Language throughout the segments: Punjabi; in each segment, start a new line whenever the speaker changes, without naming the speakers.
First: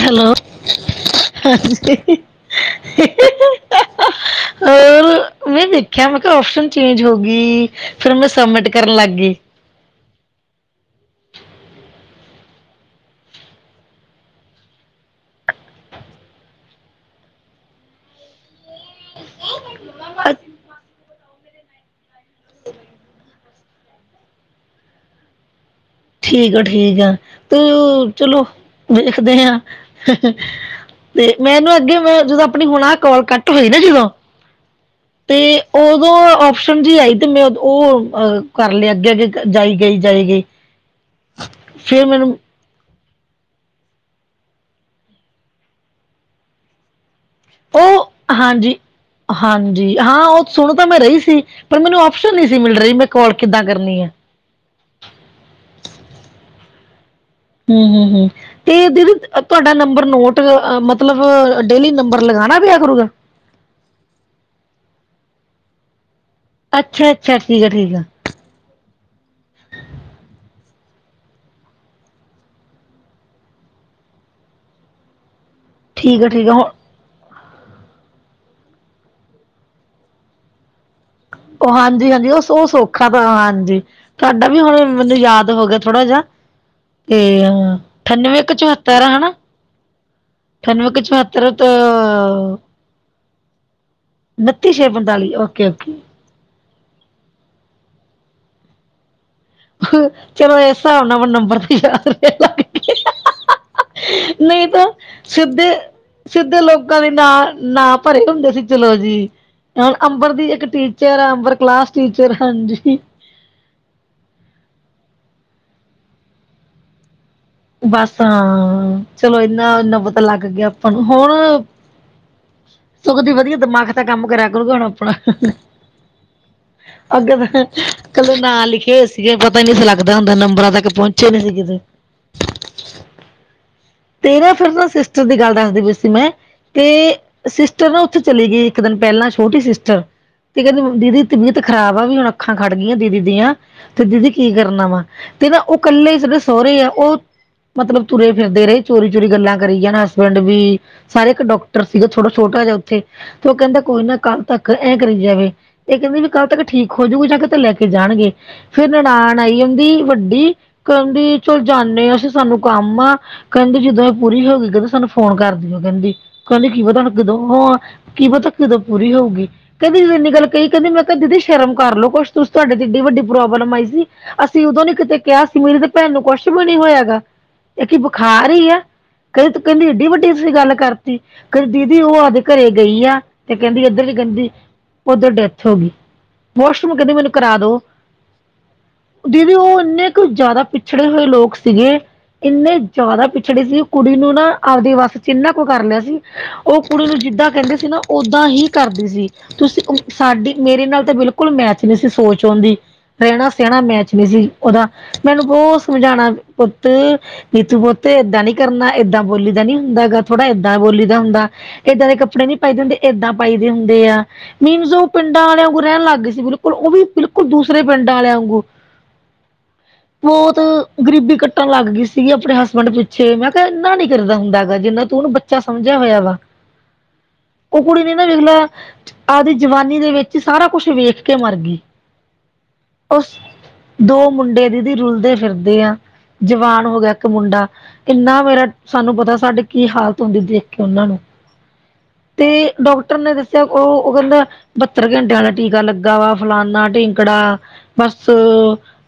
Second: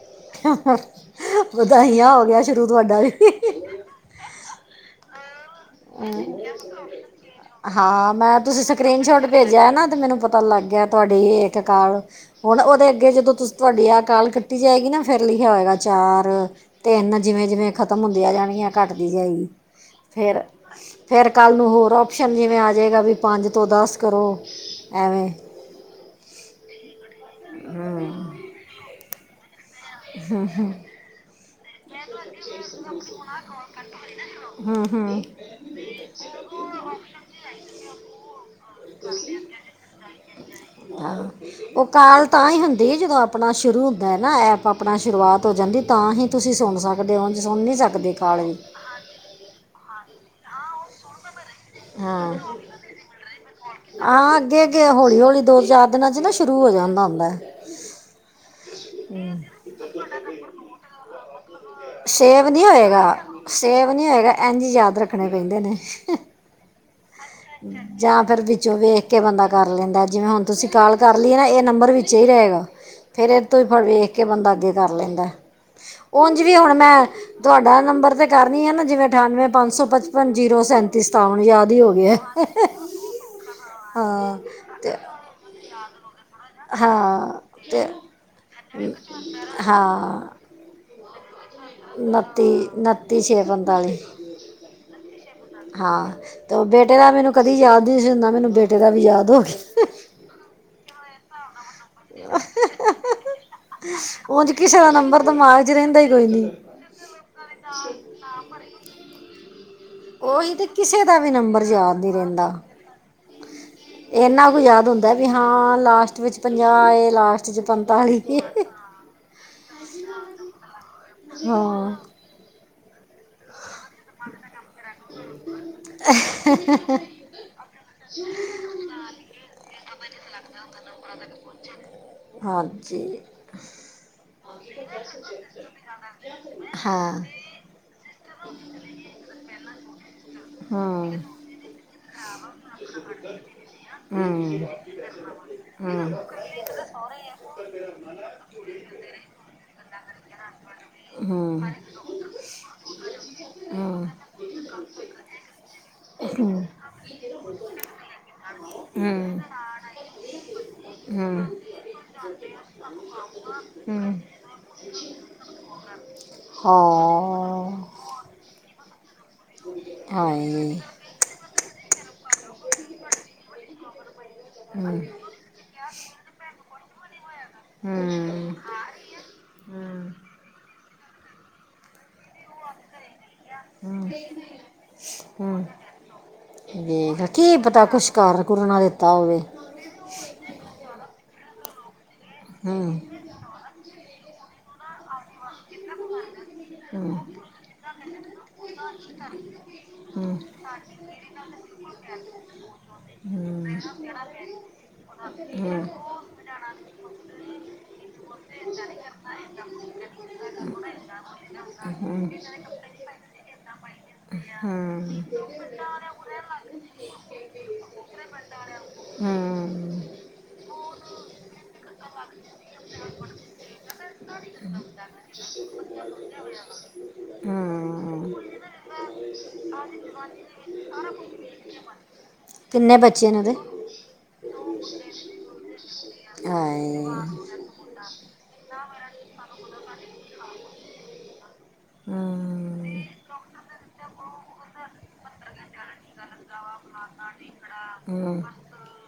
ਹੈਲੋ,
ਵਧਾਈਆਂ
ਹਾਂਜੀ
ਹੋ ਗਿਆ ਸ਼ੁਰੂ ਤੁਹਾਡਾ ਵੀ
[unintelligible] [inaudible] ਕਿਹਾ ਮੈਂ ਕਿਹਾ ਓਪਸ਼ਨ ਚੇਂਜ ਹੋ ਗਈ, ਫੇਰ ਮੈਂ ਸਬਮਿਟ ਕਰਨ ਲੱਗ ਗੀ।
ਗਿਆ ਨਾ ਤੇ ਮੈਨੂੰ ਪਤਾ ਲੱਗ ਗਿਆ ਤੁਹਾਡੀ ਇਕ ਕਾਲ ਹੁਣ ਉਹਦੇ ਅੱਗੇ ਜਦੋਂ ਤੁਸੀ ਤੁਹਾਡੀ ਆਹ ਕਾਲ ਕੱਟੀ ਜਾਏਗੀ ਨਾ ਫੇਰ ਲਿਖਿਆ ਹੋਏਗਾ ਚਾਰ। ਤੇ ਇਹਨਾ ਜਿਵੇਂ- ਜਿਵੇਂ ਖਤਮ ਹੁੰਦੀਆਂ ਜਾਣਗਿਆਂ ਘਾੱਟ ਦੀ ਜਾਏਗੀ,
ਅ-
ਫੇਰ ਫੇਰ ਕੱਲ ਨੂੰ ਹੋਰ ਔਪਸ਼ਨ ਜਿਵੇਂ ਆ ਜਾਏਗਾ ਵੀ ਪੰਜ ਤੋਂ ਦੱਸ ਕਰੋ, ਐਵੇਂ।
ਠੀਕ ਆ- ਠੀਕ ਆ ਤੋ
ਹੂੰ
ਚਲੋ ਵੇਖਦੇ ਹਾਂ।
ਹੂੰ -ਹੂੰ।
ਤੇ ਮੈਨੂੰ ਅੱਗੇ ਮੈ ਜਦੋਂ ਆਪਣੀ [unintelligible] ਕੋਾਲ ਕੱਟ ਹੋਈ ਨਾ ਜਦੋਂ
ਹੂੰ, ਹੂੰ।
ਤੇ, ਔਦੋਂ ਔਪਸ਼ਨ ਸਮਝਾਈ ਤੇ ਬਾਦ ਉਹ ਅਹ ਕਰ ਲਿਆ ਅੱਗੇ- ਅੱਗੇ ਜਾਈ ਗਈ- ਜਾਈ ਗਈ।
ਹਾਂ ਉਹ
ਫਿਰ
ਕਾਲ
ਮੈਨੂੰ
ਤਾਂ ਹੀ ਹੁੰਦੀ ਜਦੋਂ ਆਪ- ਆਪਣਾ ਸ਼ੁਰੂ ਹੁੰਦਾ ਨਾ ਐਪ ਆਪਣਾ ਸ਼ੁਰੂਆਤ ਹੋ ਜਾਂਦੀ ਤਾਂ ਹੀ। ਤੁਸੀਂ ਸੁਣ ਸਕਦੇ ਹੋ ਓਂਝ ਸੁਣ ਨੀ
ਉਹ
ਸਕਦੇ ਕਾਲ ਵੀ।
ਹਾਂਜੀ ਹਾਂਜੀ ਹਾਂ ਉਹ ਸੁਣ ਤਾਂ ਮੈਂ ਰਹੀ ਸੀ ਪਰ ਮੈਨੂੰ ਔਪਸ਼ਨ ਨਹੀਂ ਸੀ ਮਿਲ ਰਹੀ ਮੈਂ ਕੋਲ ਕਿੱਦਾਂ ਕਰਨ-
ਹਾਂ ਅੱਗੇ- ਅੱਗੇ ਹੌਲੀ- ਹੌਲੀ ਦੋ- ਚਾਰ ਦਿਨਾਂ ਚ ਨਾ ਸ਼ੁਰੂ ਹੋ ਜਾਂਦਾ ਹੁੰਦਾ ਏ।
ਹੂੰ -ਹੂੰ, ਹੂੰ ਤੇ ਦੀਦੀ ਤੁਹਾਡਾ ਨੰਬਰ ਨੋਟ ਮਤਲਬ ਡੇਲੀ ਨੰਬਰ
ਸੇਵ
ਲਗਾਣਾ
ਨਹੀਂ
ਪਿਆ ਕਰੂਗਾ।
ਹੋਏਗਾ ਸੇਵ ਨੀ ਹੈਗਾ, ਇੰਝ ਯਾਦ ਰੱਖਣੇ ਪੈਂਦੇ ਨੇ।
ਅੱਛਾ- ਅੱਛਾ ਠੀਕ ਆ- ਠੀਕ ਆ।
ਫੇਰ ਵਿੱਚੋਂ ਵੇਖ ਕੇ ਬੰਦਾ ਕਰ ਲੈਂਦਾ ਜਿਵੇਂ ਹੁਣ ਤੁਸੀਂ ਕਾਲ ਕਰ ਲਈਏ ਆ ਨਾ ਇਹ ਨੰਬਰ ਵਿੱਚ ਹੀ ਰਹੇਗਾ। ਫੇਰ ਇਹ ਤੋਂ ਹੀ ਫੇਰ ਵੇਖ ਕੇ ਬੰਦਾ ਅੱਗੇ ਕਰ ਲੈਂਦਾ
ਠੀਕ ਆ,
ਉਝ
ਠੀਕ ਆ
ਵੀ ਹੁਣ ਮੈਂ- ਤੁਹਾਡਾ ਨੰਬਰ ਤੇ ਕਰਨੀ ਹੈ ਨਾ ਜਿਵੇਂ ਅਠਾਨਵੇਂ ਪੰਜ ਸੌ ਪਚਪਨ ਜੀਰੋ ਸੈਂਤੀ ਸਤਾਵਨ। ਯਾਦ
ਉਹ
ਹੀ ਹੋ
ਹਾਂਜੀ-
ਗਿਆ
ਹਾਂਜੀ ਉਹ ਸ ਸੌਖਾ ਤਾਂ ਹਾਂਜੀ
ਹਾਂ
ਤੁਹਾਡਾ ਵੀ ਹੁਣ
ਤੇ
ਮੈਨੂੰ ਯਾਦ ਹੋ ਗਿਆ ਥੋੜਾ ਜਿਹਾ। ਤੇ
ਹਾਂ ਤੇ
ਅਠਾਨਵੇਂ ਇੱਕ ਚੁਹੱਤਰ, ਹੈਨਾ। ਅਠਾਨਵੇਂ ਕ ਚੋਹਤਰ ਤਾਂ।
ਉੱਨਤੀ, ਉੱਨਤੀ ਛੇ ਪੰਤਾਲੀ।
ਬਤੀ ਛੇ ਪੰਤਾਲੀ ਆ।
ਹਾਂ ਤੇ ਬੇਟੇ ਦਾ ਮੈਨੂੰ ਕਦੀ ਯਾਦ ਨਈ ਸੀ ਹੁੰਦਾ, ਮੈਨੂੰ ਬੇਟੇ ਦਾ ਵੀ ਯਾਦ ਹੋ ਗਿਆ।
ਚਲੋ ਇਸ ਹਿਸਾਬ ਨਾਲ ਆਪਾਂ ਨੂੰ ਨੰਬਰ ਵੀ ਯਾਦ ਰਹਿਣ ਲੱਗ ਗਏ।
ਉਂਝ
ਨਹੀਂ
ਕਿਸੇ
ਤਾਂ
ਦਾ ਨੰਬਰ ਦਿਮਾਗ ਚ ਰਹਿੰਦਾ ਈ ਕੋਈ ਨੀ।
ਕਦੀ ਨਾ, ਨਾ ਭਰੇ ਹੁੰਦੇ ਸੀ ਚਲੋ ਜੀ। ਹ ਅੰਬਰ ਦੀ
ਉਹੀ
ਇੱਕ
ਤੇ ਕਿਸੇ ਦਾ
ਟੀਚਰ ਆ
ਵੀ
ਅੰਬਰ
ਨੰਬਰ
ਕਲਾਸ
ਯਾਦ ਨਹੀਂ
ਟੀਚਰ
ਰਹਿੰਦਾ
ਹਾਂਜੀ।
ਇੰਨਾ ਕੁ ਯਾਦ ਹੁੰਦਾ ਵੀ ਹਾਂ ਲਾਸਟ ਵਿੱਚ ਪੰਜਾਹ ਐ ਲਾਸਟ, 'ਚ
ਬਸ
ਪੰਤਾਲੀ ਏ
ਹਾਂ ਚਲੋ ਇਨਾ- ਇਨਾ ਪਤਾ ਲੱਗ ਗਿਆ ਆਪਾਂ ਨੂੰ, ਹੁਣ-
[inaudible]
ਸਗੋਂ ਦੀ ਵਧੀਆ ਦਿਮਾਗ ਤਾਂ ਕੰਮ ਕਰਿਆ ਕਰੂਗਾ ਹੁਣ ਆਪਣਾ ਅੱਗੇ ਮੈਂ ਕੱਲ ਨਾਂ ਲਿਖੇ ਹੋਏ ਸੀਗੇ ਪਤਾ ਨੀ ਸੀ ਲੱਗਦਾ ਹੁੰਦਾ ਨੰਬਰਾਂ ਤੱਕ ਪਹੁੰਚੇ ਕਦੀ ਕਿਤੇ
ਹਾਂਜੀ
ਤੇਰਾ ਫਿਰਨਾ ਸਿਸਟਰ ਦੀ ਗੱਲ ਦੱਸਦੀ ਪਈ ਸੀ ਮੈਂ ਤੇ
ਹਾਂ
ਸਿਸਟਰ ਨਾ ਉੱਥੇ ਚਲੀ ਗਈ ਇੱਕ ਦਿਨ ਪਹਿਲਾਂ ਛੋਟੀ ਸਿਸਟਰ ਤੇ ਕਹਿੰਦੀ ਦੀਦੀ
ਹੂੰ
ਦੀ ਤੀਬੀਅਤ ਖ਼ਰਾਬ ਆ ਵੀ ਹੁਣ ਅੱਖਾਂ ਖੜ ਗਈਆਂ ਦੀਦੀ ਦੀਆਂ ਤੇ ਦੀਦੀ ਕੀ
ਹੂੰ
ਕਰਨਾ ਵਾ, ਤੇ ਨਾ ਉਹ
ਹੂੰ
ਇਕੱਲੇ
ਹੂੰ
ਰਿਸ ਸਹੁਰੇ ਆ ਉਹ ਮਤਲਬ ਤੁਰੇ ਫਿਰਦੇ ਰਹੇ ਚੋਰੀ ਚੋਰੀ ਗੱਲਾਂ ਕਰੀ ਜਾਣ ਹਸਬੈਂਡ ਵੀ ਸਾਰੇ ਇੱਕ
ਹੂੰ
ਡਾਕਟਰ ਸੀਗਾ ਥੋੜਾ ਛੋਟਾ ਜਿਹਾ ਉੱਥੇ, ਤੇ ਉਹ ਕਹਿੰਦਾ ਕੋਈ
ਹੂੰ
ਨਾ ਕੱਲ ਤੱਕ ਐਂ ਕਰੀ ਜਾਵੇ ਇਹ ਕਹਿੰਦੀ ਵੀ ਕੱਲ ਤੱਕ
ਹੂੰ
ਠੀਕ ਹੋਜੂਗੀ ਜਾਂ ਕਿਤੇ ਲੈ ਕੇ ਜਾਣਗੇ ਫੇਰ ਨਨਾਣ ਆਈ ਹੁੰਦੀ ਵੱਡੀ, ਕਹਿੰਦੀ
ਹੂੰ
ਚਲ ਜਾਂਦੇ ਹਾਂ ਅਸੀਂ ਸਾਨੂੰ ਕੰਮ ਆ ਕਹਿੰਦੀ ਜਦੋਂ ਇਹ
ਹੂੰ
ਪੂਰੀ ਹੋ ਗਈ ਕਹਿੰਦੀ ਸਾਨੂੰ ਫੋਨ ਕਰਦੀਓ ਕਹਿੰਦੀ ਕਹਿੰਦੀ ਕੀ ਪਤਾ ਹੁਣ ਕਦੋਂ
ਹਾਂ
ਉਹ ਕਿ ਪਤਾ ਕਦੋਂ ਪੂਰੀ ਹੋਊਗੀ ਕਹਿੰਦੀ ਜਦੋਂ ਇੰਨੀ ਗੱਲ ਕਹੀ
ਹਾਏ
ਕਹਿੰਦੀ ਮੈਂ ਕਹਿੰਦੀ ਦੀਦੀ ਸ਼ਰਮ ਕਰ ਲਓ ਕੁਛ ਤੁਸੀਂ ਤੁਹਾਡੇ ਤੇ ਐਡੀ ਵੱਡੀ ਪ੍ਰੋਬਲਮ ਆਈ ਸੀ ਅਸੀਂ ਉਦੋਂ ਨੀ
ਹੂੰ
ਕਿਤੇ ਕਿਹਾ ਸੀ ਮੇਰੀ ਦੇ ਭੈਣ ਨੂੰ ਕੁਛ ਵੀ ਨਹੀਂ ਹੋਇਆ ਹੈਗਾ ਇੱਕ ਕਿ ਬੁਖਾਰ
ਹੂੰ
ਹੀ ਹੈ ਕਹਿ ਤੂੰ ਕਹਿੰਦੀ
ਹੂੰ
ਏਡੀ ਵੱਡੀ ਸੀਂ ਗੱਲ ਕਰਤੀ ਕਹਿੰਦੀ ਦੀਦੀ ਉਹ ਆਪਦੇ ਘਰੇ ਗਈ ਆ ਤੇ ਕਹਿੰਦੀ ਇੱਧਰਲੀ ਗੰਦੀ ਉੱਧਰ
ਹੂੰ
ਡੈਥ ਹੋ ਗਈ ਵਾਸ਼ਰੂਮ ਕਹਿੰਦੀ
ਵੇਖ
ਮੈਨੂੰ
ਕੀ
ਕਰਾ ਦੋ
ਪਤਾ ਕੁਛ ਕਰ ਕੁਰਨਾ ਦਿੱਤਾ ਹੋਵੇ
ਦੀਦੀ ਉਹ ਇੰਨੇ ਅੱਜ- ਕੱਲ ਜ਼ਿਆਦਾ ਪਿਛੜੇ ਹੋਏ ਲੋਕ ਸੀਗੇ ਇੰਨੇ
ਹੂੰ
ਮੈਂ ਪਿਛੜੀ ਸੀ ਕੁੜੀ ਨੂੰ ਨਾ ਆਪਦੀ ਵਸ ਜਿੰਨਾ ਕੁ ਕਰ ਲਿਆ ਸੀ, ਉਹ ਕੁੜੀ
ਹੂੰ
ਨੂੰ ਜਿੱਦਾਂ ਕਹਿੰਦੇ ਸੀ ਨਾ ਓਦਾਂ ਹੀ ਕਰਦੀ ਸੀ ਤੁਸੀਂ
ਹੂੰ
ਸਾਡੀ, ਮੇਰੇ ਨਾਲ ਤਾਂ ਬਿਲਕੁਲ ਮੈਚ ਨਹੀਂ ਸੀ ਸੋਚ ਓਂਦੀ ਰਹਿਣਾ ਸਹਿਣਾ ਮੈਚ ਵੀ ਸੀ ਉਹਦਾ, ਮੈ ਉਹਨੂੰ ਬਹੁਤ ਸਮਝਾਉਣਾ ਪੁੱਤ ਨੀਤੂ ਪੁੱਤ ਐਦਾਂ ਨੀ ਕਰਨਾ ਏਦਾਂ ਬੋਲੀ ਦਾ ਨੀ ਹੁੰਦਾ ਗਾ ਥੋੜਾ ਐਦਾਂ ਬੋਲੀ ਦਾ ਹੁੰਦਾ ਏਦਾਂ ਦੇ ਕੱਪੜੇ ਨਹੀਂ ਪਾਈਦੇ ਹੁੰਦੇ ਐਦਾਂ ਪਾਈਦੇ ਹੁੰਦੇ ਆ ਮੀਨਜ਼ ਉਹ ਪਿੰਡਾਂ ਵਾਲਿਆਂ ਕੋਲ ਰਹਿਣ ਲੱਗ ਗਈ ਸੀ ਬਿਲਕੁਲ ਉਹ ਵੀ ਬਿਲਕੁਲ ਦੂਸਰੇ ਪਿੰਡਾਂ ਵਾਲਿਆਂ ਵਾਂਗੂੰ
ਹੂੰ
ਬਹੁਤ ਗਰੀਬੀ ਕੱਟਣ ਲੱਗ ਗਈ ਸੀ ਨੀ ਆਪਣੇ ਹਸਬੈਂਡ ਪਿੱਛੇ, ਮੈਂ ਕਿਹਾ ਇੰਨਾ ਨੀ ਕਰੀਦਾ ਹੁੰਦਾ ਹੈਗਾ ਜਿੰਨਾ ਤੂੰ ਉਹਨੂੰ ਬੱਚਾ ਸਮਝਿਆ ਹੋਇਆ ਗਾ ਉਹ ਕੁੜੀ ਨੇ ਨਾ ਵੇਖ ਲੈ ਆਪਦੀ ਜਵਾਨੀ ਦੇ ਵਿੱਚ ਸਾਰਾ ਕੁਛ ਵੇਖ ਕੇ ਮਰ ਗਈ,
ਕਿੰਨੇ
ਉਸ
ਬੱਚੇ ਨੇ ਉਹਦੇ
ਦੋ ਮੁੰਡੇ ਦੀਦੀ ਰੁਲਦੇ ਫਿਰਦੇ ਆ ਜਵਾਨ ਹੋ
ਹਾਏ
ਗਿਆ ਇੱਕ ਮੁੰਡਾ ਕਿੰਨਾ ਮੇਰਾ ਸਾਨੂੰ ਪਤਾ ਸਾਡੀੇ ਕੀ ਹਾਲਤ ਹੁੰਦੀ ਦੇਖ ਕੇ ਉਹਨਾਂ ਨੂੰ ਤੇ
ਹਮ
ਡੋਕਟਰ ਨੇ ਦੱਸਿਆ ਉਹ ਉਹ ਕਹਿੰਦਾ ਬਹੱਤਰ ਘੰਟਿਆਂ ਵਾਲਾ ਟੀਕਾ ਲੱਗਾ ਵਾ ਫਲਾਨਾ ਢਿੰਕੜਾ ਬਸ
ਹਮ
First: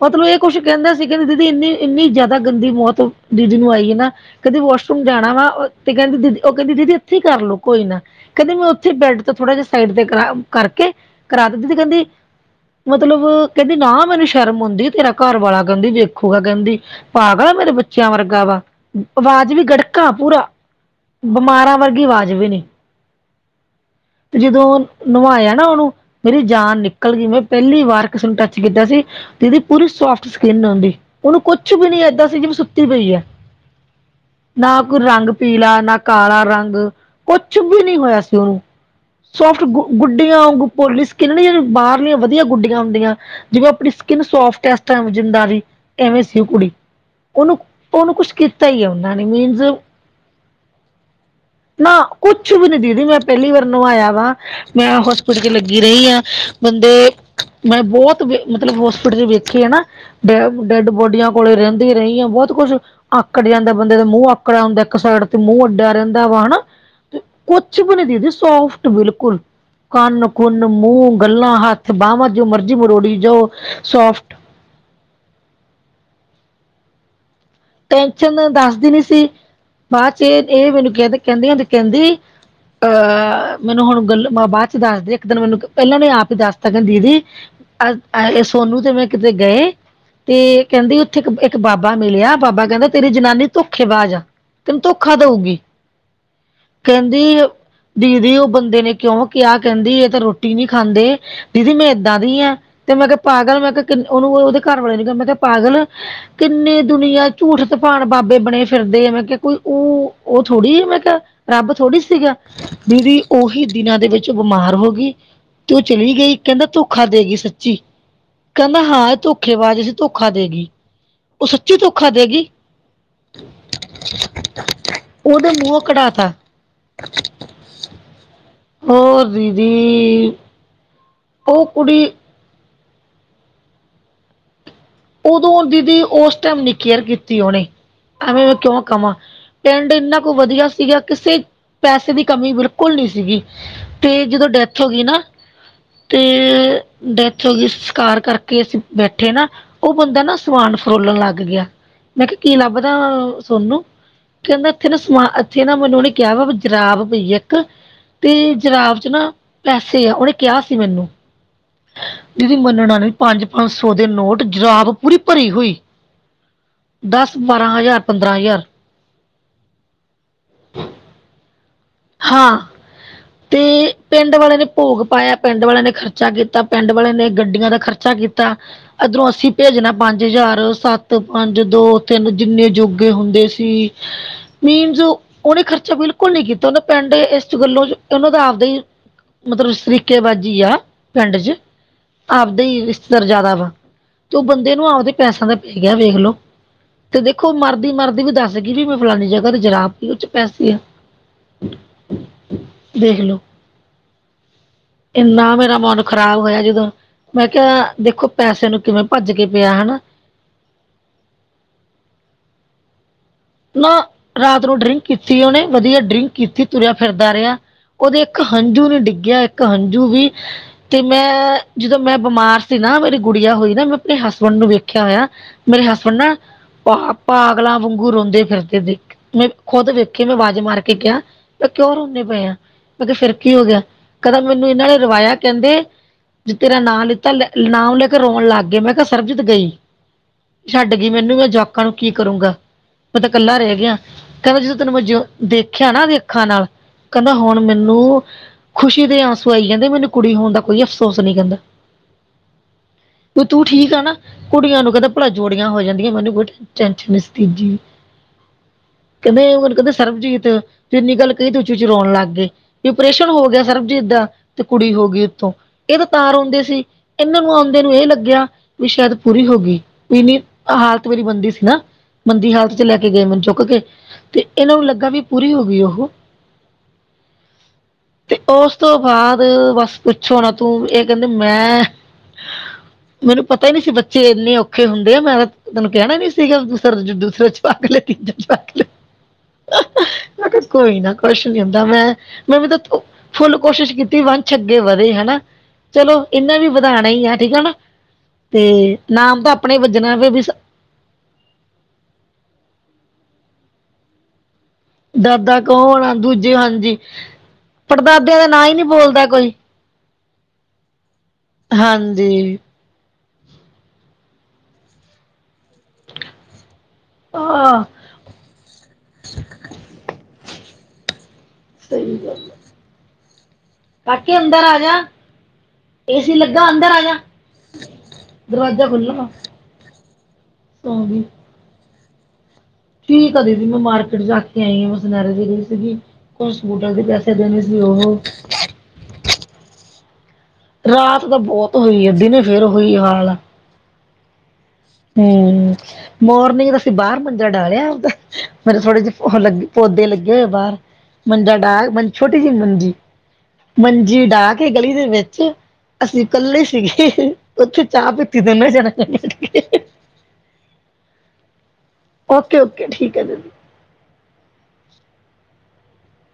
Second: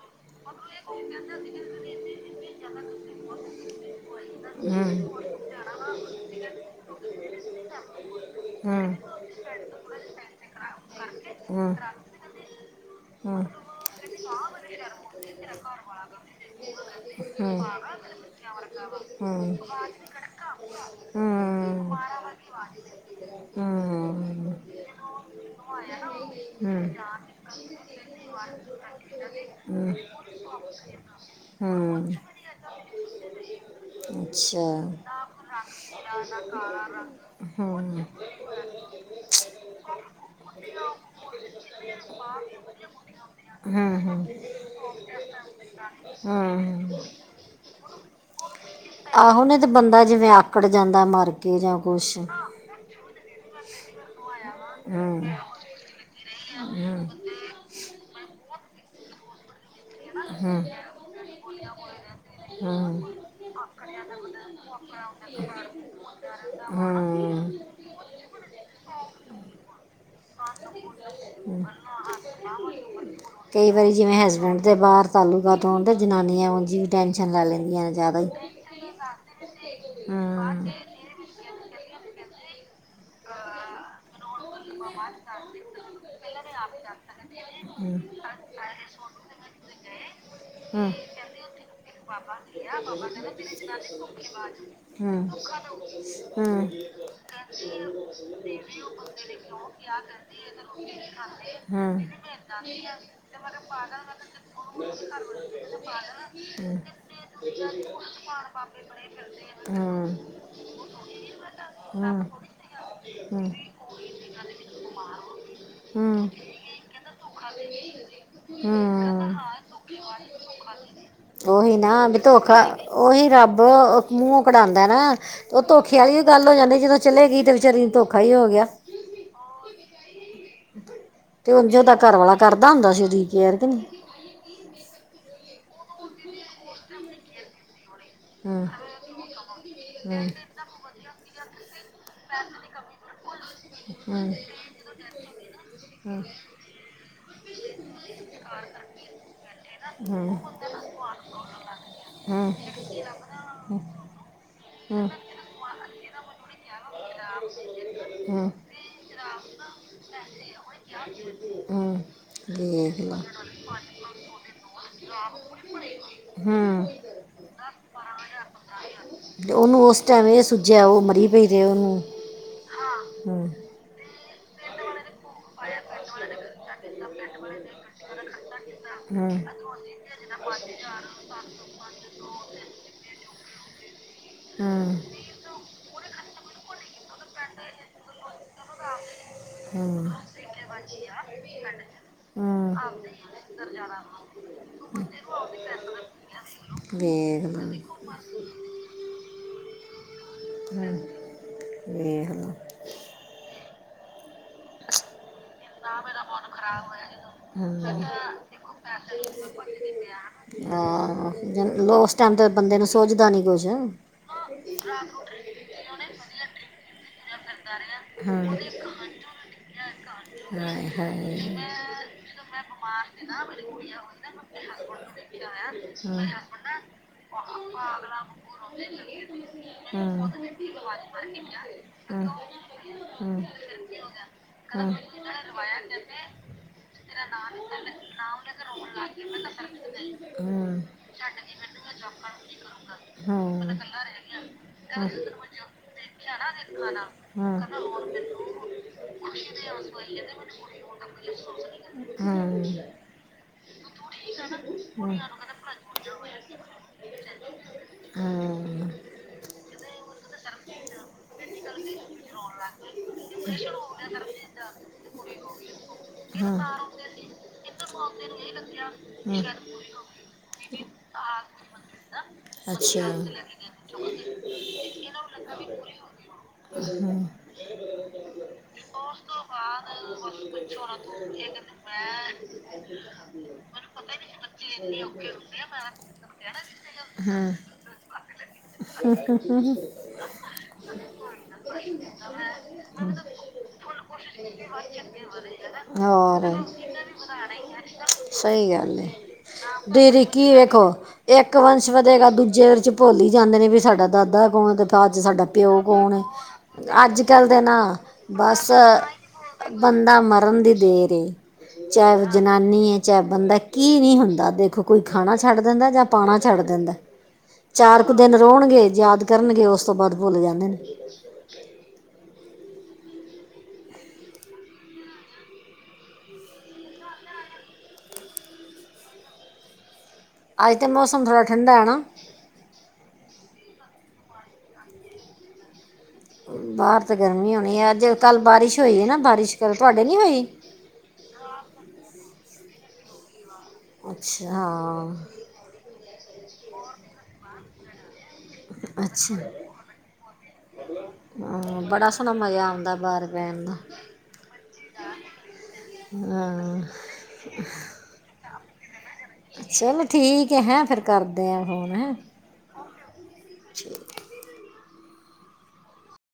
ਮਤਲਬ ਇਹ ਕੁਛ ਕਹਿੰਦਾ ਸੀ ਦੀਦੀ ਇੰਨੀ ਇੰਨੀ ਜ਼ਿਆਦਾ ਗੰਦੀ ਮੌਤ ਦੀਦੀ ਨੂੰ ਆਈਏ ਨਾ ਕਹਿੰਦੇ
ਹਮ
ਵਾਸ਼ਰੂਮ
ਹਮ
ਜਾਣਾ ਵਾ ਤੇ ਕਹਿੰਦੀ ਦੀਦੀ ਉਹ ਕਹਿੰਦੀ ਦੀਦੀ ਇੱਥੇ ਹੀ ਕਰ ਲਓ ਕੋਈ ਨਾ ਕਹਿੰਦੀ ਮੈਂ ਉੱਥੇ
ਹਮ
ਬੈਡ ਤੋਂ ਥੋੜਾ ਜਿਹਾ ਸਾਈਡ ਤੇ ਕਰਾ ਕਰਕੇ ਕਰਾ ਦਿੱਤਾ ਦੀਦੀ
ਹਮ
ਕਹਿੰਦੀ ਮਤਲਬ
ਹਮ
ਕਹਿੰਦੀ ਨਾ ਮੈਨੂੰ ਸ਼ਰਮ ਆਉਦੀ ਤੇਰਾ ਘਰ ਵਾਲਾ ਕਹਿੰਦੀ ਵੇਖੂਗਾ ਕਹਿੰਦੀ ਪਾਗਲ ਆ ਮੇਰੇ ਬੱਚੇ ਬੱਚਿਆਂ ਵਰਗਾ ਵਾ ਆਵਾਜ਼
ਹਮ
ਵੀ
ਹਮ
ਗੜਕਾ ਪੂਰਾ
ਹਮ
ਬਿਮਾਰਾਂ ਵਰਗੀ ਆਵਾਜ਼ ਜਵੇਂ ਨੀ ਜਦੋਂ ਨਵਾਇਆ ਨਾ ਉਹਨੂੰ ਮੇਰੀ ਜਾਨ ਨਿਕਲ ਗਈ ਮੈਂ ਪਹਿਲੀ ਵਾਰ ਕਿਸੇ ਨੂੰ ਟੱਚ ਕੀਤਾ ਸੀ ਦੀਦੀ ਪੂਰੀ ਸੋਫਟ ਸਕਿੰਨ ਔਦੀ, ਉਹਨੂੰ ਕੁਛ ਵੀ ਨੀ
ਹਮ
ਏਦਾਂ ਸੀ
ਅੱਛਾ
ਨਾ ਕੋਈ ਰੰਗ ਪੀਲਾ, ਨਾ ਕਾਲਾ ਰੰਗ ਕੁਛ ਵੀ ਨਹੀਂ
ਹਮ
ਹੋਇਆ ਸੀ, ਉਹਨੂੰ। ਸੋਫਟ ਗੁ ਗੁੱਡੀਆਂ ਵੂਗਂ ਪੋਲੀ ਸਕਿਨ, ਬਾਹਰਲੀਆਂ ਵਧੀਆ ਗੁੱਡੀਆਂ ਹੁੰਦੀਆਂ ਜਿਵੇਂ
ਹਮ
ਆਪਣੀ ਸਕਿੰਨ
ਹਮ
ਸੋਫਟ ਏਸ ਟਾਮ ਜਿੰਨਾ ਦੀ, ਐਵੇਂ ਸੀ ਉਹ ਕੁੜੀ।
ਹਮ
ਉਹਨੂੰ - ਉਹਨੂੰ ਕੁਛ ਕੀਤਾ ਹੀ ਹੈ ਉਹਨਾਂ ਨੇ, ਮੀਨਜ਼
ਬਦਾ ਜਿਵੇਂ ਆਕੜ ਜਾਂਦਾ ਮਰ ਕੇ, ਜਾਂ ਕੁਛ
ਕੱਛ ਨੀ ਦੀਦੀ, ਮੈਂ ਪਹਿਲੀ ਵਾਰ ਨੁਵਾਇਆ ਵਾ ਮੈਂ
ਹੂੰ
ਹੋਸਪਿਟਲ 'ਚ ਲੱਗੀ ਰਹੀ ਆ। ਬੰਦੇ ਮੈਂ ਬਹੁਤ ਮਤਲਬ, ਹੋਸਪਿਟਲ 'ਚ ਵੇਖੇ ਆ ਨਾ ਡੈ
ਹੂੰ
ਡੈਡ ਬੋਡੀਆਂ ਕੋਲ ਰਹਿੰਦੀ ਰਹੀ ਆ, ਬਹੁਤ ਕੁਛ
ਹੂੰ
ਆਕੜ ਜਾਂਦਾ ਬੰਦੇ ਦਾ ਮੂੰਹ ਆਕੜਿਆ ਹੁੰਦਾ, ਇੱਕ ਸਾਈਡ ਤੇ ਮੂੰਹ ਅੱਡਿਆ ਰੇਦਾ ਤੇ
ਹਮ
ਕੁਛ ਵੀ ਨੀ ਦੀਦੀ, ਸੋਫਟ ਬਿਲਕੁਲ। ਕੰਨ - ਕੁੁੰਨ, ਮੂੰਹ, ਗੱਲਾਂ, ਹੱਥ, ਬਾਹਵਾਂ ਜੋ ਮਰਜ਼ੀ ਮਰੋੜੀ ਜਾਓ ਸੋਫਟ
ਲੈਣ ਦੇ ਬਾਹਰ ਤਾਨੂੰ ਪਤਾ, ਹੋਣ ਤੇ ਜਨਾਨੀਆਂ ਉਂਝ ਵੀ ਟੈੈਂਸ਼ਨ ਲੈ ਲੈਂਦੀ।
ਟੈਨਸ਼ਨ ਦੱਸਦੀ ਨੀ ਸੀ। ਬਾਅਦ 'ਚ
ਹਮ
ਇਹ-ਇਹ ਮੈਨੂੰ ਤੇ ਕਹਿੰਦੀ, ਕੈਂਦੀ ਅਹ, ਮੈਨੂੰ ਹੁਣ ਗੱਲ ਮੈਂ ਬਾਅਦ 'ਚ ਦੱਸਦੀ। ਇੱਕ ਦਿਨ ਮੈਨੂੰ ਪਹਿਲਾਂ ਨੇ, ਆਪ ਹੀ ਦੱਸ ਤਾ ਦੀਦੀ ਸੋਨੂੰ ਤੇ ਮੈਂ ਕਿਤੇ ਗਏ, ਤੇ ਕਹਿੰਦੀ ਉੱਥੇ ਇੱਕ ਬਾਬਾ ਮਿਲਿਆ ਬਾਬਾ ਕਹਿੰਦਾ ਤੇਰੀ ਜਨਾਨੀ ਧੋਖੇਬਾਜ਼ ਆ ਤੈਨੂੰ ਧੋਖਾ ਦਊਗੀ
ਹੁੰ-ਹੁੰ।
ਕਹਿੰਦੀ, ਦੀਦੀ ਉਹ ਬੰਦੇ ਨੇ ਕਿਉਂ ਕਿਹਾ, ਕਹਿੰਦੀ ਇਹ ਤਾਂ ਰੋਟੀ ਨਹੀਂ ਖਾਂਦੇ
ਹਮ ਹਮ
ਦੀਦੀ ਮੈਂ
ਹਮ ਹਮ
ਇੱਦਾਂ ਦੀ ਆ, ਤੇ ਮੈਂ ਕਿਹਾ ਪਾਗਲ ਮੈਂ ਕਿਹਾ ਉਹਨੂੰ ਉਹਦੇ ਘਰ ਵਾਲੇ ਨੀ ਕਿਹਾ, ਮੈਂ ਕਿਹਾ ਪਾਗਲ ਕਿੰਨੇ ਦੁਨੀਆਂ ਝੂਠ ਤੁਪਾਨ ਬਾਬੇ ਬਣੇ ਫਿਰਦੇ, ਮੈਂ ਕਿਹਾ ਕੋਈ ਉਹ - ਉਹ ਥੋੜ੍ਹੀ ਆ, ਮੈਂ ਕਿਹਾ ਰੱਬ ਥੋੜੀ ਸੀਗਾ। ਦੀਦੀ
ਹਮ
ਉਹੀ ਦਿਨਾਂ ਦੇ ਵਿੱਚ, ਉਹ ਬਿਮਾਰ ਹੋ ਗਈ ਤੇ ਉਹ ਚਲੀ ਗਈ। ਕਹਿੰਦਾ ਧੋਖਾ ਦੇ ਗਈ ਸੱਚੀ।
ਹਮ
ਕਹਿੰਦਾ ਹਾਂ ਇਹ
ਹਮ
ਧੋਖੇਬਾਜ਼ ਸੀਂ, ਧੋਖਾ ਦੇਗੀਈ। ਉਹ ਸੱਚੀ
ਉਹੀ
ਧੋਖਾ
ਨਾ ਵੀ
ਦੇਗੀ
ਧੋਖਾ ਉਹੀ ਰੱਬ ਮੂੰਹ ਕਢਾਉਂਦਾ ਨਾ,
ਉਹਦੇ
ਉਹ
ਮੂੰਹੋਂ
ਧੋਖੇ ਵਾਲੀ
ਕਢਾਤਾ
ਗੱਲ ਹੋ ਜਾਂਦੀ ਜਦੋਂ ਚਲੇ ਗਈ ਤੇ ਵਿਚਾਰੀ ਨੂੰ, ਧੋਖਾ ਹੀ ਹੋ ਗਿਆ।
ਹੋਰ ਦੀਦੀ
ਤੇ
ਉਹ
ਉਂਝ ਉਦੀ
ਕੁੜੀ
ਘਰਵਾਲਾ ਕਰਦਾ ਹੁੰਦਾ ਸੀ ਉਦੀ ਕੇਅਰ, ਕਿ ਨਹੀਂ? ਹ-
ਉਦੋਂ ਦੀਦੀ ਉਸ ਟਾਈਮ ਨੀ ਕੇਅਰ ਕੀਤੀ ਉਹਨੇ, ਐਵੇਂ ਮੈਂ
ਹੂੰ
ਕਿਉਂ ਕਵਾਂ ਪਿੰਡ ਇੰਨਾ
ਹੂੰ
ਕੁ ਵਧੀਆ ਸੀਗਾ, ਕਿਸੇ ਪੈਸੇ ਦੀ ਕਮੀ ਬਿਲਕੁਲ ਨਹੀਂ ਸੀਗੀ।
ਹਾਂ।
ਤੇ ਜਦੋਂ ਡੈਥ ਹੋ ਗਈ ਨਾ ਤੇ ਡੈਥ ਹੋ ਗਈ, ਸਸਕਾਰ ਕਰਕੇ ਕੇ ਅਸੀਂ ਬੈਠੇ ਨਾ ਉਹ ਬੰਦਾ ਨਾ,
ਹੂੰ
ਸਮਾਨ ਫਰੋਲਣ ਲੱਗ ਗਿਆ। ਮੈਂ ਕਿਹਾ
ਹੂੰ
ਕੀ ਲੱਭਦਾ ਸੋਨੂੰ ਕਹਿੰਦਾ ਇੱਥੇ ਨਾ
ਹੂੰ
ਸਮਾਨ, ਇੱਥੇ ਨਾ ਮੈਨੂੰ ਉਹਨੇ ਕਿਹਾ ਵਾ ਜਰਾਬ ਪਈ ਇੱਕ,
ਹੂੰ
ਤੇ ਜਰਾਬ 'ਚ ਨਾ ਪੈਸੇ ਆ, ਉਹਨੇ ਕਿਹਾ ਸੀ ਮੈਨੂੰ
ਹੂੰ
ਦੀਦੀ ਮੰਨਣਾ
ਦੇਖ
ਨਾ,
ਲਾ
ਪੰਜ-ਪੰਜ ਸੌ ਦੇ ਨੋਟ, ਜਰਾਬ ਪੂਰੀ ਭਰੀ ਹੋਈ।
ਹੂੰ
ਦਸ ਬਾਰਾਂ ਹਜ਼ਾਰ, ਪੰਦਰਾਂ ਹਜ਼ਾਰ
ਉਹਨੂੰ ਉਸ ਟਾਈਮ ਇਹ ਸੁੱਜਿਆ, ਉਹ ਮਰੀ ਪਈ ਤੇ ਉਹਨੂੰ
ਹਾਂ
ਹਮ।
ਤੇ ਪਿੰਡ ਵਾਲੇ ਨੇ ਭੋਗ ਪਾਇਆ ਪਿੰਡ ਵਾਲਿਆਂ ਨੇ ਖਰਚਾ ਕੀਤਾ ਪਿੰਡ ਵਾਲਿਆਂ ਨੇ ਗੱਡੀਆਂ ਦਾ ਖਰਚਾ ਕੀਤਾ ਅੱਧਰੋਂ
ਹੂੰ
ਅਸੀਂ ਭੇਜਣਾ ਪੰਜ ਹਜ਼ਾਰ ਸੱਤ ਪੰਜ ਦੋ ਤਿੰਨ ਜਿੰਨੇ ਜੋਗੇ ਹੁੰਦੇ ਸੀ
ਹੂੰ
ਮੀਨਸ ਉਹਨੇ ਖਰਚਾ ਬਿਲਕੁਲ ਨੀ ਕੀਤਾ ਉਹਦੇ ਪਿੰਡ ਇਸ ਗੱਲੋਂ ਚ ਉਹਨਾਂ ਦਾ ਮਤਲਬ
ਹੂੰ
ਸਰੀਕੇਬਾਜ਼ੀ ਆ ਪਿੰਡ ਚ ਆਪਦੇ
ਹੂੰ
ਹੀ ਰਿਸ਼ਤੇਦਾਰ ਜ਼ਿਆਦਾ ਵਾ ਤੇ ਉਹ ਬੰਦੇ ਨੂੰ ਆਪਦੇ ਪੈਸਿਆਂ ਦਾ ਪੈ ਗਿਆ ਵੇਖ ਲੋ ਤੇ
ਵੇਖ
ਦੇਖੋ
ਲਾ
ਮਰਦੀ ਮਰਦੀ ਵੀ ਦੱਸ ਗਈ ਵੀ ਮੈਂ ਫਲਾਨੀ ਜਗ੍ਹਾ ਤੇ ਜਰਾਬ ਹੀ ਉਹ ਚ ਪੈਸੇ ਆ
ਇਹ ਹੰ
ਵੇਖ ਲਓ ਏਨਾ ਮੇਰਾ ਮਨ ਖ਼ਰਾਬ ਹੋਇਆ ਜਦੋਂ ਮੈਂ ਕਿਹਾ
ਹੂੰ
ਦੇਖੋ ਪੈਸੇ ਨੂੰ ਕਿਵੇਂ ਭੱਜ ਕੇ ਪਿਆ ਹੈਨਾ
ਹੰ ਉਸ ਟਾਈਮ ਤੇ ਬੰਦੇ ਨੂੰ ਸੁਝਦਾ ਨੀ ਕੁਝ ਹਾਂ
ਨਾ ਰਾਤ ਨੂੰ ਡਰਿੰਕ ਕੀਤੀ ਉਹਨੇ ਵਦੀਆ ਡਰਿੰਕ ਕਿੱਥੇ ਤੁਰਿਆ ਫਿਰਦਾ ਰਿਹਾ, ਉਹਦੇ ਇੱਕ ਹੰਝੂ ਨ ਡਿੱਗਿਆ, ਇੱਕ ਹੰਝੂ ਵੀ
ਹਾਏ
ਤੇ
ਹਾਏ ਹਾਂ
ਮੈਂ ਜਦੋਂ ਮੈਂ ਬਿਮਾਰ
ਹਾਂ
ਸੀ ਨਾ ਮੇਰੀ
ਹਾਂ
ਗੁੜੀਆ ਹੋਈ
ਹਾਂ
ਨਾ ਮੈਂ ਆਪਨੇ ਹਸਬੈਂਡ ਨੂੰ ਵੇਖਿਆ ਹੋਇਆ ਮੇਰੇ ਹਸਬੈਂਡ ਨਾ ਪਾ ਪਾਗਲਾਂ ਵਾਂਗੂ ਰੋਂਦੇ ਫਿਰਦੇ ਦੇਖ ਮੈਂ ਖੁਦ
ਹਾਂ
ਵੇਖੇ ਮੈਂ ਆਵਾਜ਼ ਮਾਰ ਕੇ ਕਿਆ ਕਿਉਂ ਰੋਨੇ ਪਏ ਆ ਮੈਂ ਕਿਹਾ ਫਿਰ ਕੀ ਹੋ ਗਿਆ ਕੈਦਾ ਮੈਨੂੰ ਇਹਨਾਂ ਨੇ ਰਵਾਇਆ ਕਹਿੰਦੇ ਜੇ ਤੇਰਾ ਨਾਂਅ ਲਿੱਤਾ ਨਾਮ ਲੈ ਕੇ ਰੋਣ ਲੱਗ ਗਏ ਮੈਂ ਕਿਹਾ ਸਰਬਜੀਤ ਗਈ ਛੱਡ ਗਈ ਮੈਨੂੰ ਮੈਂ ਜੋਆਕਾਂ ਨੂੰ ਕੀ ਕਰੂੰਗਾ ਪਤਾ ਇਕੱਲਾ ਰਹਿ ਗੇਆ ਕਹਿੰਦਾ ਜਦੋਂ ਤੈਨੂੰ ਮੈਂ ਦੇਖਿਆ ਨਾ ਖਾਂਨਾ ਨਾਲ ਕਹਿੰਦਾ
ਹਾਂ
ਹੁਨ
ਹਾਂ
ਮੈਨੂੰ ਖੁਸ਼ੀ ਦੇ ਆਸੂ ਆਈ ਜਾਂਦੇ ਮੈਨੂੰ ਕੁੜੀ ਹੋਨ ਦਾ ਕੋਈ ਅਫਸੋਸ ਨਹੀਂ ਕਹਿੰਦੇ
ਹੰ
ਵੀ ਤੂੰ ਠੀਕ ਐ ਨਾ ਕੁੜੀਆਂ ਨੂੰ ਕਹਿੰਦਾ ਭਲਾ ਜੋੜੀਆਂ ਹੋ ਜਾਂਦੀਆਂ ਮੈਨੂੰ ਕੋਈ ਟੈਨਸ਼ਨ ਨੀ ਸੀ ਜੀ ਕਹਿੰਦੇ ਉਹਨੂੰ ਕਹਿੰਦੇ ਸਰਬਜੀਤ ਇੰਨੀ ਗੱਲ ਕਹੀ ਦ ਉਚੀ ੳਚੀ ਰੋਨ ਲੱਗ ਗਏ ਵੀ ਪ੍ਰੇਸ਼ਨ ਹੋ ਗਿਆ ਸਰਬਜੀਤ ਦਾ ਤੇ ਕੁੜੀ ਹੋ ਗਈ ਉੱਥੋਂ ਇਹ ਤਾਂ ਤਾੰ ਰਉਂਦੇ ਸੀ ਇਹਨਾਂ ਨੂੰ ਆਉਂਦੇ ਨੂੰ ਇਹ ਲੱਗਿਆ ਵੀ ਸ਼ਾਇਦ ਪੂਰੀ ਹੋ ਗਈ ਵੀ ਇਨੀ ਹਾਲਤ ਮੇਰੀ ਮੰਦੀ ਸੀ ਨਾ ਮੰਦੀ ਹਾਲਤ ਤੇ ਲੈ
ਅੱਛਾ
ਕੇ ਗਏ ਮੈਨੂੰ ਚੁੱਕ ਕੇ ਤੇ ਇਹਨਾਂ ਨੂੰ ਲੱਗਾ ਵੀ ਪੂਰੀ ਹੋ ਗਈ ਉਹ
ਹ [unintelligible]
ਤੇ ਉਸ ਤੋਂ ਬਾਅਦ ਬਸ ਪੁੱਛੋ ਨਾ ਤੂੰ ਇਹ ਕਹਿੰਦੇ ਮੈਂ ਮੈਨੂੰ ਪਤਾ ਈ ਨੀ ਸੀ ਬੱਚੇ ਇੰਨੇ ਔਖੇ ਹੁੰਦੇ ਆ ਮੈਂ ਤਾਂ ਤੈਨੂੰ ਕਹਿਨਾ ਨੀ ਸੀਗਾ ਦੂਸਰੇ
ਹਮ
[unintelligible] ਮੈ ਕਿਆ ਕੋਈ ਨਾ ਕੁਛ ਨੀ ਹੁੰਦਾ ਮੈਂ ਮੈਂ ਵੀ ਤਾਂ ਫੁੱਲ ਕੋਸ਼ਿਸ਼ ਕੀਤੀ ਵੰਸ਼ ਅੱਗੇ ਵਧੇ ਹੈਨਾ ਚਲੋ
ਹੋਰ
ਇਹਨਾ ਵੀ ਵਦਾਨਾ ਈ ਆ ਠੀਕ ਆ ਨਾ ਤੇ
ਸਹੀ
ਨਾਮ ਤਾਂ ਅਪਨਾ ਈ ਵੱਜਣਾ ਵੀ
ਦੇਖੋ ਇੱਕ ਵੰਸ਼ ਵਦੇਗਾ ਦੂਜੇ ਚ ਭੁਲ ਈ ਜਾਂਦੇ ਨੇ ਵੀ ਸਾਡਾ ਦਾਦਾ ਕੌਨ ਤੇ ਅਜ ਸਾਡਾ
ਦਾਦਾ
ਲੋਕ
ਕੌਣ ਆ
ਹੋਨ
ਦੂਜੇ
ਤੇ
ਹਾਂਜੀ
ਅਜ ਕੱਲ ਦੇ ਨਾ
ਪੜਦਾਦਿਆਂ ਦਾ ਨਾਂ
ਬਸ
ਹੀ ਨਹੀਂ ਬੋਲਦਾ ਕੋਈ
ਬੰਦਾ ਮਰਨ ਦੀ ਦੇਰ ਈ ਚਾਹੇ ਉਹ
ਹਾਂਜੀ
ਜਨਾਨੀ ਏ ਚਾਏ ਬੰਦਾ ਕੀ ਨਹੀਂ ਹੁੰਦਾ ਦੇਖੋ ਕੋਈ ਖਾਨਾ ਛੱਡ ਦੇੰਦਾ ਜਾਂ ਪਾਉਨਾ ਛੱਡ ਦੇੰਦਾ
ਆ
ਚਾਰ ਕੁ ਦਿਨ ਰੋਨਗੇ ਯਾਦ ਕਰਨਗੇ ਉਸ ਤੋਂ ਬਾਅਦ ਭੂਲੇ ਜਾਂਦੇ ਨੇ
ਸਹੀ ਗੱਲ ਏ ਕਾਕੇ ਅਦੰਰ ਆਜਾ ਏਸੀ ਲੱਗਾ ਅੰਦਰ ਆਜਾ ਦਰਵਾਜਾ ਖੁਲੋ
ਅੱਜ ਤੇ ਮੌਸਮ ਥੋੜ੍ਹਾ ਠੰਡਾ ਏ ਨਾ
ਕੀ ਕਦੇ ਵੀ ਮੈਂ ਮਾਰਕੀਟ ਜਾ ਕੇ ਆਈ ਆ, ਮੈਂ ਸੁਨਿਆਰੇ ਦੀ ਗਈ ਸੀਗੀ ਕੁਝ ਸਕੂਟਰ ਦੇ ਪੈਸੇ ਦੇਣੇ ਸੀ ਉਹ
ਏਥੇ ਹੋਈਏ ਨਾ ਬਾਰਿਸ਼ ਕੱਲ ਤੁਹਾਡੇ ਨੀ ਹੋਈ?
ਰਾਤ ਤਾਂ ਬੋਤ ਹੋਈ ਐ ਦਿਨੇ ਫੇਰ ਹੋਈ ਹਾਲ ਆ।
ਅੱਛਾ ਹਾਂ।
ਹੂੰ ਮੋਰਨਿੰਗ ਦਾ ਅਸੀਂ ਬਾਰ ਮੰਜਾ ਡਾਲਿਆ ਆਪਦਾ। ਮੇਰੇ ਥੋੜੀ ਜੀ
ਅੱਛਾ
ਉਹ ਲੱਗ ਪੌਦੇ ਲੱਗੇ ਹੋਏ ਐ ਬਾਰ। ਮੰਜਾ ਡਾ
ਹਾਂ, ਬੜਾ
ਮੰਜ
ਸੋਹਣਾ
ਛੋਟੀ ਜੀ
ਮਜ਼ਾ
ਮੰਜੀ,
ਆਉਂਦਾ ਬਾਹਰ ਬਹਿਣ ਦਾ
ਮੰਜੀ ਡਾ ਕੇ ਗਲੀ ਦੇ ਵਿੱਚ ਅਸੀਂ ਇਕੱਲੇ
ਹਾਂ
ਸੀਗੇ ਉੱਥੇ ਚਾ ਪੀਤੀ ਦੋਨੇ ਜਣੇ।
ਚਲੋ ਠੀਕ ਏ ਹੈ ਫੇਰ ਕਰਦੇ ਆ ਫੋਨ ਹੈ।
ਓਕੇ-ਓਕੇ ਠੀਕ ਐ ਜੀ।